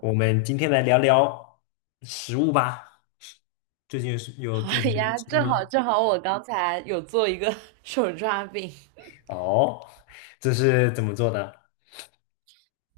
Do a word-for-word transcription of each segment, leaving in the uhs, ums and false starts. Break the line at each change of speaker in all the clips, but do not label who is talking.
我们今天来聊聊食物吧。最近是有
好
做什么好
呀，
吃的
正
吗？
好正好，我刚才有做一个 手抓饼，
哦，这是怎么做的？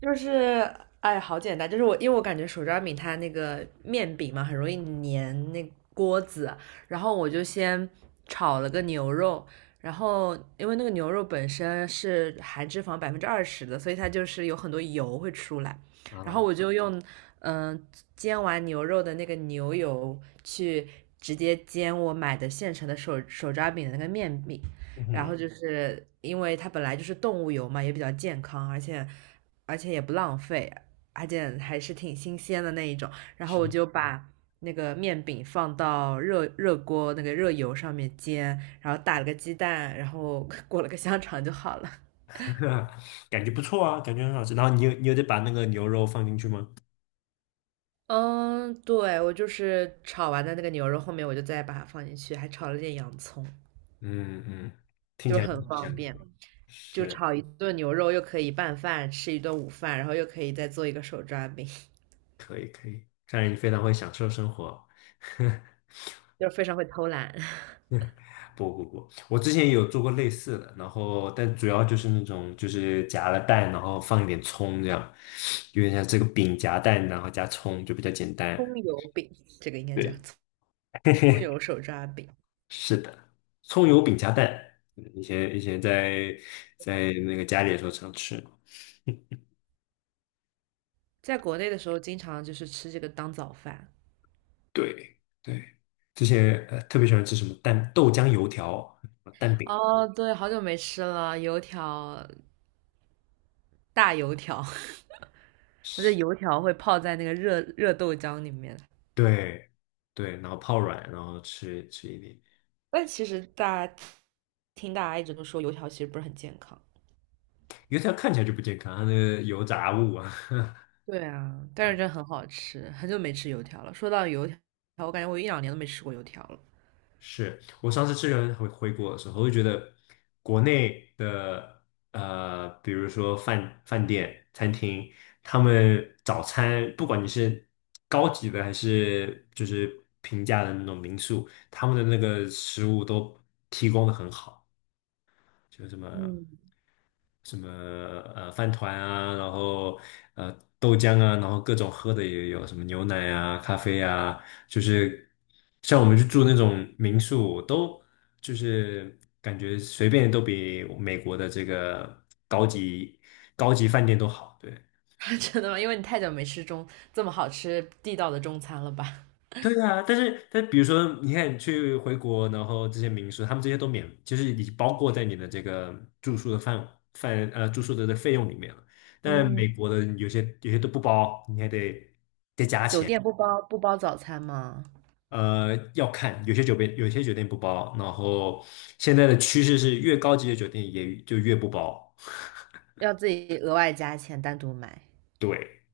就是哎，好简单，就是我因为我感觉手抓饼它那个面饼嘛，很容易粘那锅子，然后我就先炒了个牛肉，然后因为那个牛肉本身是含脂肪百分之二十的，所以它就是有很多油会出来，然后
啊，
我就用嗯、呃煎完牛肉的那个牛油去直接煎我买的现成的手手抓饼的那个面饼。
嗯
然
哼，
后就是因为它本来就是动物油嘛，也比较健康，而且而且也不浪费，而且还是挺新鲜的那一种。然后我
是，
就把那个面饼放到热热锅那个热油上面煎，然后打了个鸡蛋，然后 裹了个香肠就好了。
感觉不错啊，感觉很好吃。然后你有你有得把那个牛肉放进去吗？
嗯，对，我就是炒完的那个牛肉，后面我就再把它放进去，还炒了点洋葱，
嗯嗯，听
就
起来
是很
挺香
方
的。
便。就
是，
炒一顿牛肉，又可以拌饭，吃一顿午饭，然后又可以再做一个手抓饼。
可以可以，看来你非常会享受生活哦。
就是非常会偷懒，
不不不，我之前也有做过类似的，然后但主要就是那种就是夹了蛋，然后放一点葱这样，有点像这个饼夹蛋，然后加葱就比较简单。
葱油饼，这个应该叫
对，
葱油 手抓饼。
是的，葱油饼夹蛋，嗯以前以前在在那个家里的时候常吃，
在国内的时候，经常就是吃这个当早饭。
对，对，之前呃特别喜欢吃什么蛋豆浆油条、蛋饼，
哦，对，好久没吃了，油条，大油条，我觉得油条会泡在那个热热豆浆里面。
对对，然后泡软，然后吃吃一点。
但其实大家听大家一直都说油条其实不是很健康。
因为它看起来就不健康，它那个油炸物啊。
对啊，但是
啊，
真的很好吃，很久没吃油条了。说到油条，我感觉我一两年都没吃过油条了。
是我上次吃人回回国的时候，我就觉得国内的呃，比如说饭饭店、餐厅，他们早餐不管你是高级的还是就是平价的那种民宿，他们的那个食物都提供的很好。就什么
嗯，
什么呃饭团啊，然后呃豆浆啊，然后各种喝的也有，什么牛奶啊、咖啡啊，就是像我们去住那种民宿，都就是感觉随便都比美国的这个高级高级饭店都好，对。
真的吗？因为你太久没吃中这么好吃地道的中餐了吧？
对啊，但是但比如说，你看你去回国，然后这些民宿，他们这些都免，就是已经包括在你的这个住宿的范范呃住宿的这费用里面了。但美
嗯，
国的有些有些都不包，你还得
酒店不包不包早餐吗？
呃要看，有些酒店有些酒店不包，然后现在的趋势是越高级的酒店也就越不包。
要自己额外加钱单独买。
对，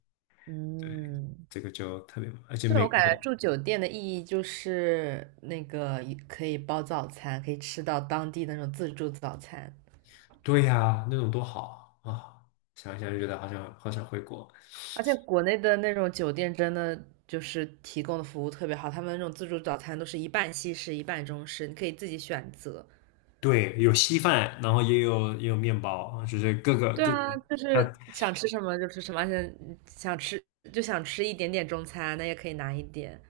嗯，
这个就特别，而且
对，
美
我
国
感
的，
觉住酒店的意义就是那个可以包早餐，可以吃到当地的那种自助早餐。
对呀、那种多好啊！啊想一想就觉得好想好想回国。
而且国内的那种酒店真的就是提供的服务特别好，他们那种自助早餐都是一半西式一半中式，你可以自己选择。
对，有稀饭，然后也有也有面包，就是各个
对
各个，
啊，就
它
是想吃什么就吃什么，而且想吃就想吃一点点中餐，那也可以拿一点。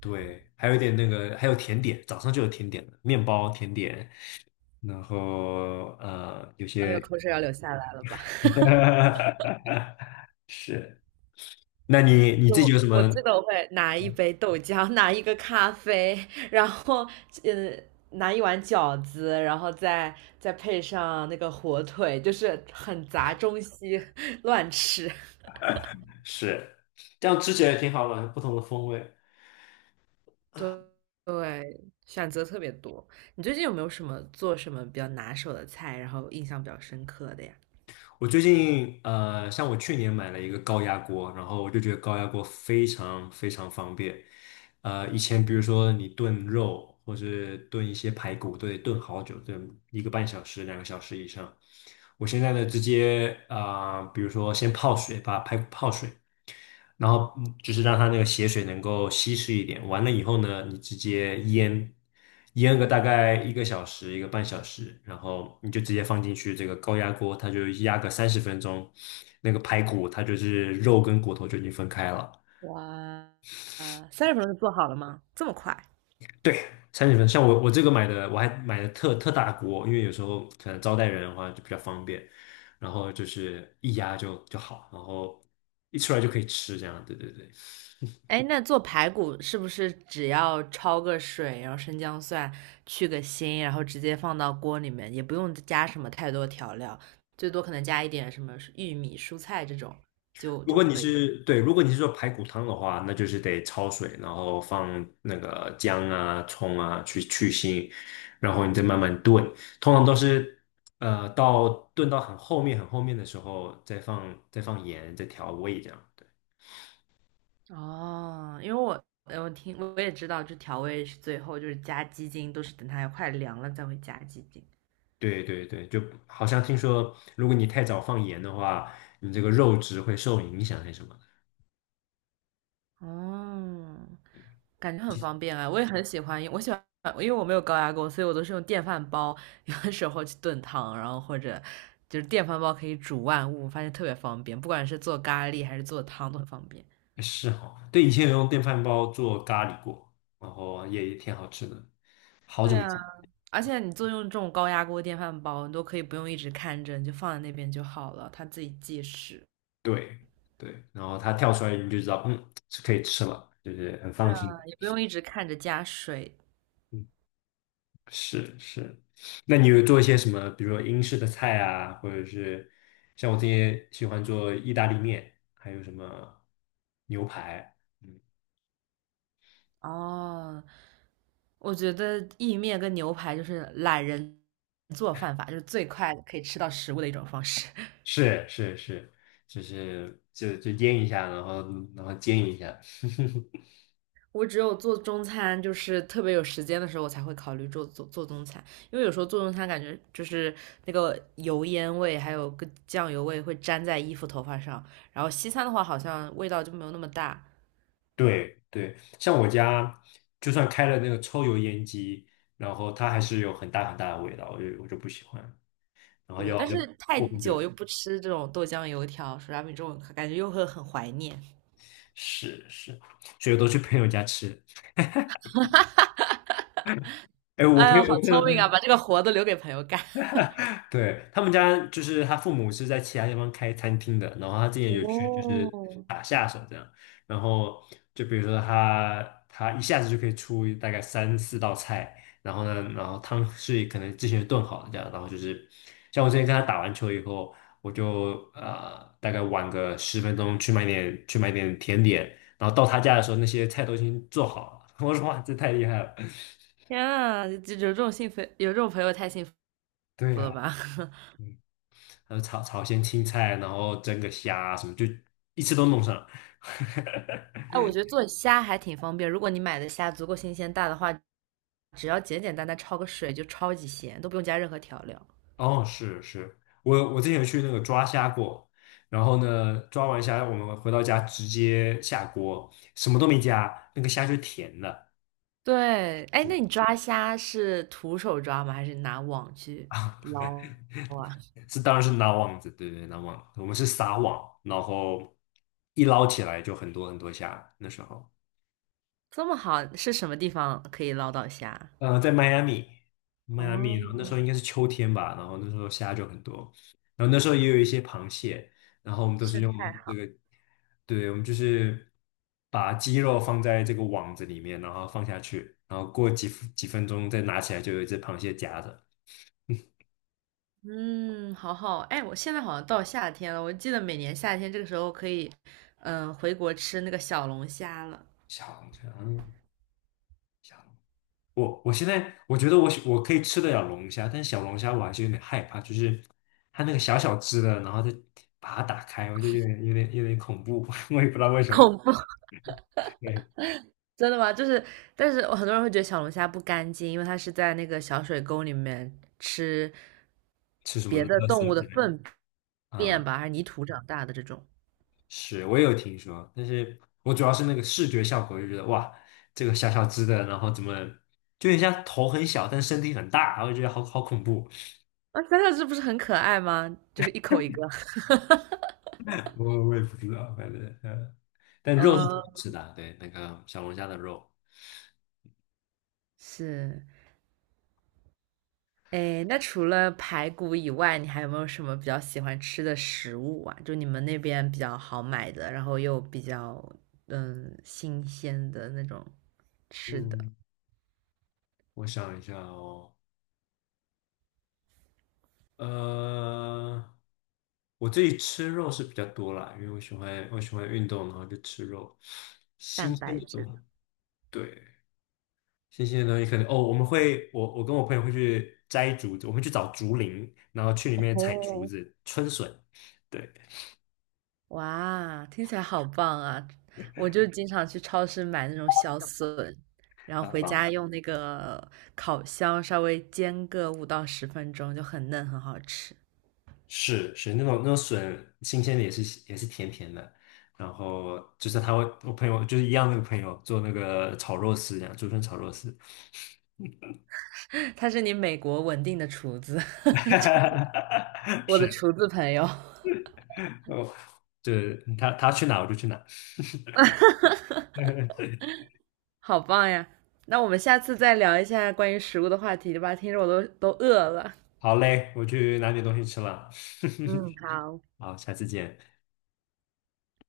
对，还有一点那个，还有甜点，早上就有甜点了，面包甜点，然后呃，有
哎
些
呦，口水要流下来了吧？
是，那你你
就
自己
我
有什
我
么？
记得我会拿一杯豆浆，拿一个咖啡，然后嗯，拿一碗饺子，然后再再配上那个火腿，就是很杂，中西 乱吃。
是，这样吃起来挺好的，不同的风味。
对对，选择特别多。你最近有没有什么做什么比较拿手的菜，然后印象比较深刻的呀？
我最近呃，像我去年买了一个高压锅，然后我就觉得高压锅非常非常方便。呃，以前比如说你炖肉或是炖一些排骨，都得炖好久，炖一个半小时、两个小时以上。我现在呢，直接啊、呃比如说先泡水，把排骨泡水，然后嗯就是让它那个血水能够稀释一点。完了以后呢，你直接腌，腌个大概一个小时、一个半小时，然后你就直接放进去这个高压锅，它就压个三十分钟，那个排骨它就是肉跟骨头就已经分开了。
哇，呃，三十分钟就做好了吗？这么快？
对，三十分。像我我这个买的，我还买的特特大锅，因为有时候可能招待人的话就比较方便，然后就是一压就就好，然后一出来就可以吃，这样。对对对。
哎，那做排骨是不是只要焯个水，然后生姜蒜去个腥，然后直接放到锅里面，也不用加什么太多调料，最多可能加一点什么玉米、蔬菜这种就
如
就
果你
可以。
是对，如果你是做排骨汤的话，那就是得焯水，然后放那个姜啊、葱啊去去腥，然后你再慢慢炖。通常都是呃到炖到很后面、很后面的时候，再放再放盐，再调味这样。
哦，因为我呃我听我也知道，就调味是最后就是加鸡精，都是等它快凉了才会加鸡精。
对对对，就好像听说，如果你太早放盐的话，你这个肉质会受影响还是什么的
哦，
对，
感觉很方便啊，我也很喜欢我喜欢，因为我没有高压锅，所以我都是用电饭煲，有的时候去炖汤，然后或者就是电饭煲可以煮万物，发现特别方便，不管是做咖喱还是做汤都很方便。
是哈，对，以前有用电饭煲做咖喱过，然后也也挺好吃的，好久
对
没
啊，
吃。
而且你做用这种高压锅、电饭煲，你都可以不用一直看着，你就放在那边就好了，它自己计时，
对对，然后它跳出来你就知道，嗯，是可以吃了，就是很放心。
啊也不用一直看着加水。
嗯，是是。那你有做一些什么，比如说英式的菜啊，或者是像我这些喜欢做意大利面，还有什么牛排？嗯，
哦，我觉得意面跟牛排就是懒人做饭法，就是最快可以吃到食物的一种方式。
是是是，就是就就腌一下，然后然后煎一下。
我只有做中餐，就是特别有时间的时候，我才会考虑做做做中餐，因为有时候做中餐感觉就是那个油烟味，还有个酱油味会粘在衣服、头发上。然后西餐的话，好像味道就没有那么大。
对对，像我家就算开了那个抽油烟机，然后它还是有很大很大的味道，我就我就不喜欢。然后
对，
要
但
要
是太
过很久。
久又不吃这种豆浆油条、手抓饼这种，感觉又会很怀念。
是是，所以我都去朋友家吃。哎，我
哎
朋
呦，
友
好
我朋友
聪
他
明啊，把这个活都留给朋友干。
对，他们家就是他父母是在其他地方开餐厅的，然后他之前有去就是
哦，
打下手这样，然后就比如说他他一下子就可以出大概三四道菜，然后呢，然后汤是可能之前炖好的这样，然后就是像我之前跟他打完球以后，我就呃大概晚个十分钟去买点去买点甜点，然后到他家的时候那些菜都已经做好了，我说哇这太厉害了，
天啊，就有这种幸福，有这种朋友太幸福。
对呀、嗯还有炒炒些青菜，然后蒸个虾啊什么，就一次都弄上了。
哎，我觉得做虾还挺方便，如果你买的虾足够新鲜大的话，只要简简单单焯个水就超级鲜，都不用加任何调料。
哦，是是，我我之前有去那个抓虾过，然后呢，抓完虾我们回到家直接下锅，什么都没加，那个虾就甜的
对，哎，那你抓虾是徒手抓吗？还是拿网去
啊，
捞啊？
这当然是拉网子，对对，拉网，我们是撒网，然后一捞起来就很多很多虾，那时候。
这么好，是什么地方可以捞到虾？
呃，在迈阿密，迈阿密，然后那时候
哦，
应该是秋天吧，然后那时候虾就很多，然后那时候也有一些螃蟹，然后我们都是
生
用
态
这
好，
个，对，我们就是把鸡肉放在这个网子里面，然后放下去，然后过几几分钟再拿起来，就有一只螃蟹夹着，
嗯，好好。哎，我现在好像到夏天了，我记得每年夏天这个时候可以，嗯，回国吃那个小龙虾了，
小龙虾，嗯小龙，我我现在我觉得我喜我可以吃得了龙虾，但小龙虾我还是有点害怕，就是它那个小小只的，然后再把它打开，我就有点有点有点恐怖，我也不知道为 什么。
恐怖。
对，
真的吗？就是，但是我很多人会觉得小龙虾不干净，因为它是在那个小水沟里面吃
吃什么
别的
垃圾
动物的
之类的。
粪
嗯，
便吧，还是泥土长大的这种。
是我也有听说，但是我主要是那个视觉效果，我就觉得哇，这个小小只的，然后怎么就人家头很小，但身体很大，我就觉得好好恐怖。
啊，想想这不是很可爱吗？就是一口一个。
我我也不知道，反正呃，但肉是挺好
嗯，
吃的啊，对，那个小龙虾的肉。
是。哎，那除了排骨以外，你还有没有什么比较喜欢吃的食物啊？就你们那边比较好买的，然后又比较嗯新鲜的那种吃的，
嗯，我想一下哦，呃，我自己吃肉是比较多啦，因为我喜欢我喜欢运动，然后就吃肉，新
蛋
鲜
白
的东
质的
西。对，新鲜的东西可能哦，我们会我我跟我朋友会去摘竹子，我们去找竹林，然后去里面采竹
哦，
子、春笋，对，
哇，听起来好棒啊！我就经常去超市买那种小笋，然后回
啊、
家用那个烤箱稍微煎个五到十分钟，就很嫩，很好吃。
是是那种那种笋新鲜的也是也是甜甜的，然后就是他会我朋友就是一样那个朋友做那个炒肉丝这样，竹笋炒肉丝，
他是你美国稳定的厨子，就 我的
是
厨子朋友，
哦，就是他他去哪我就去哪，
好棒呀！那我们下次再聊一下关于食物的话题吧，听着我都都饿了。
好嘞，我去拿点东西吃了，
嗯，好。
好，下次见。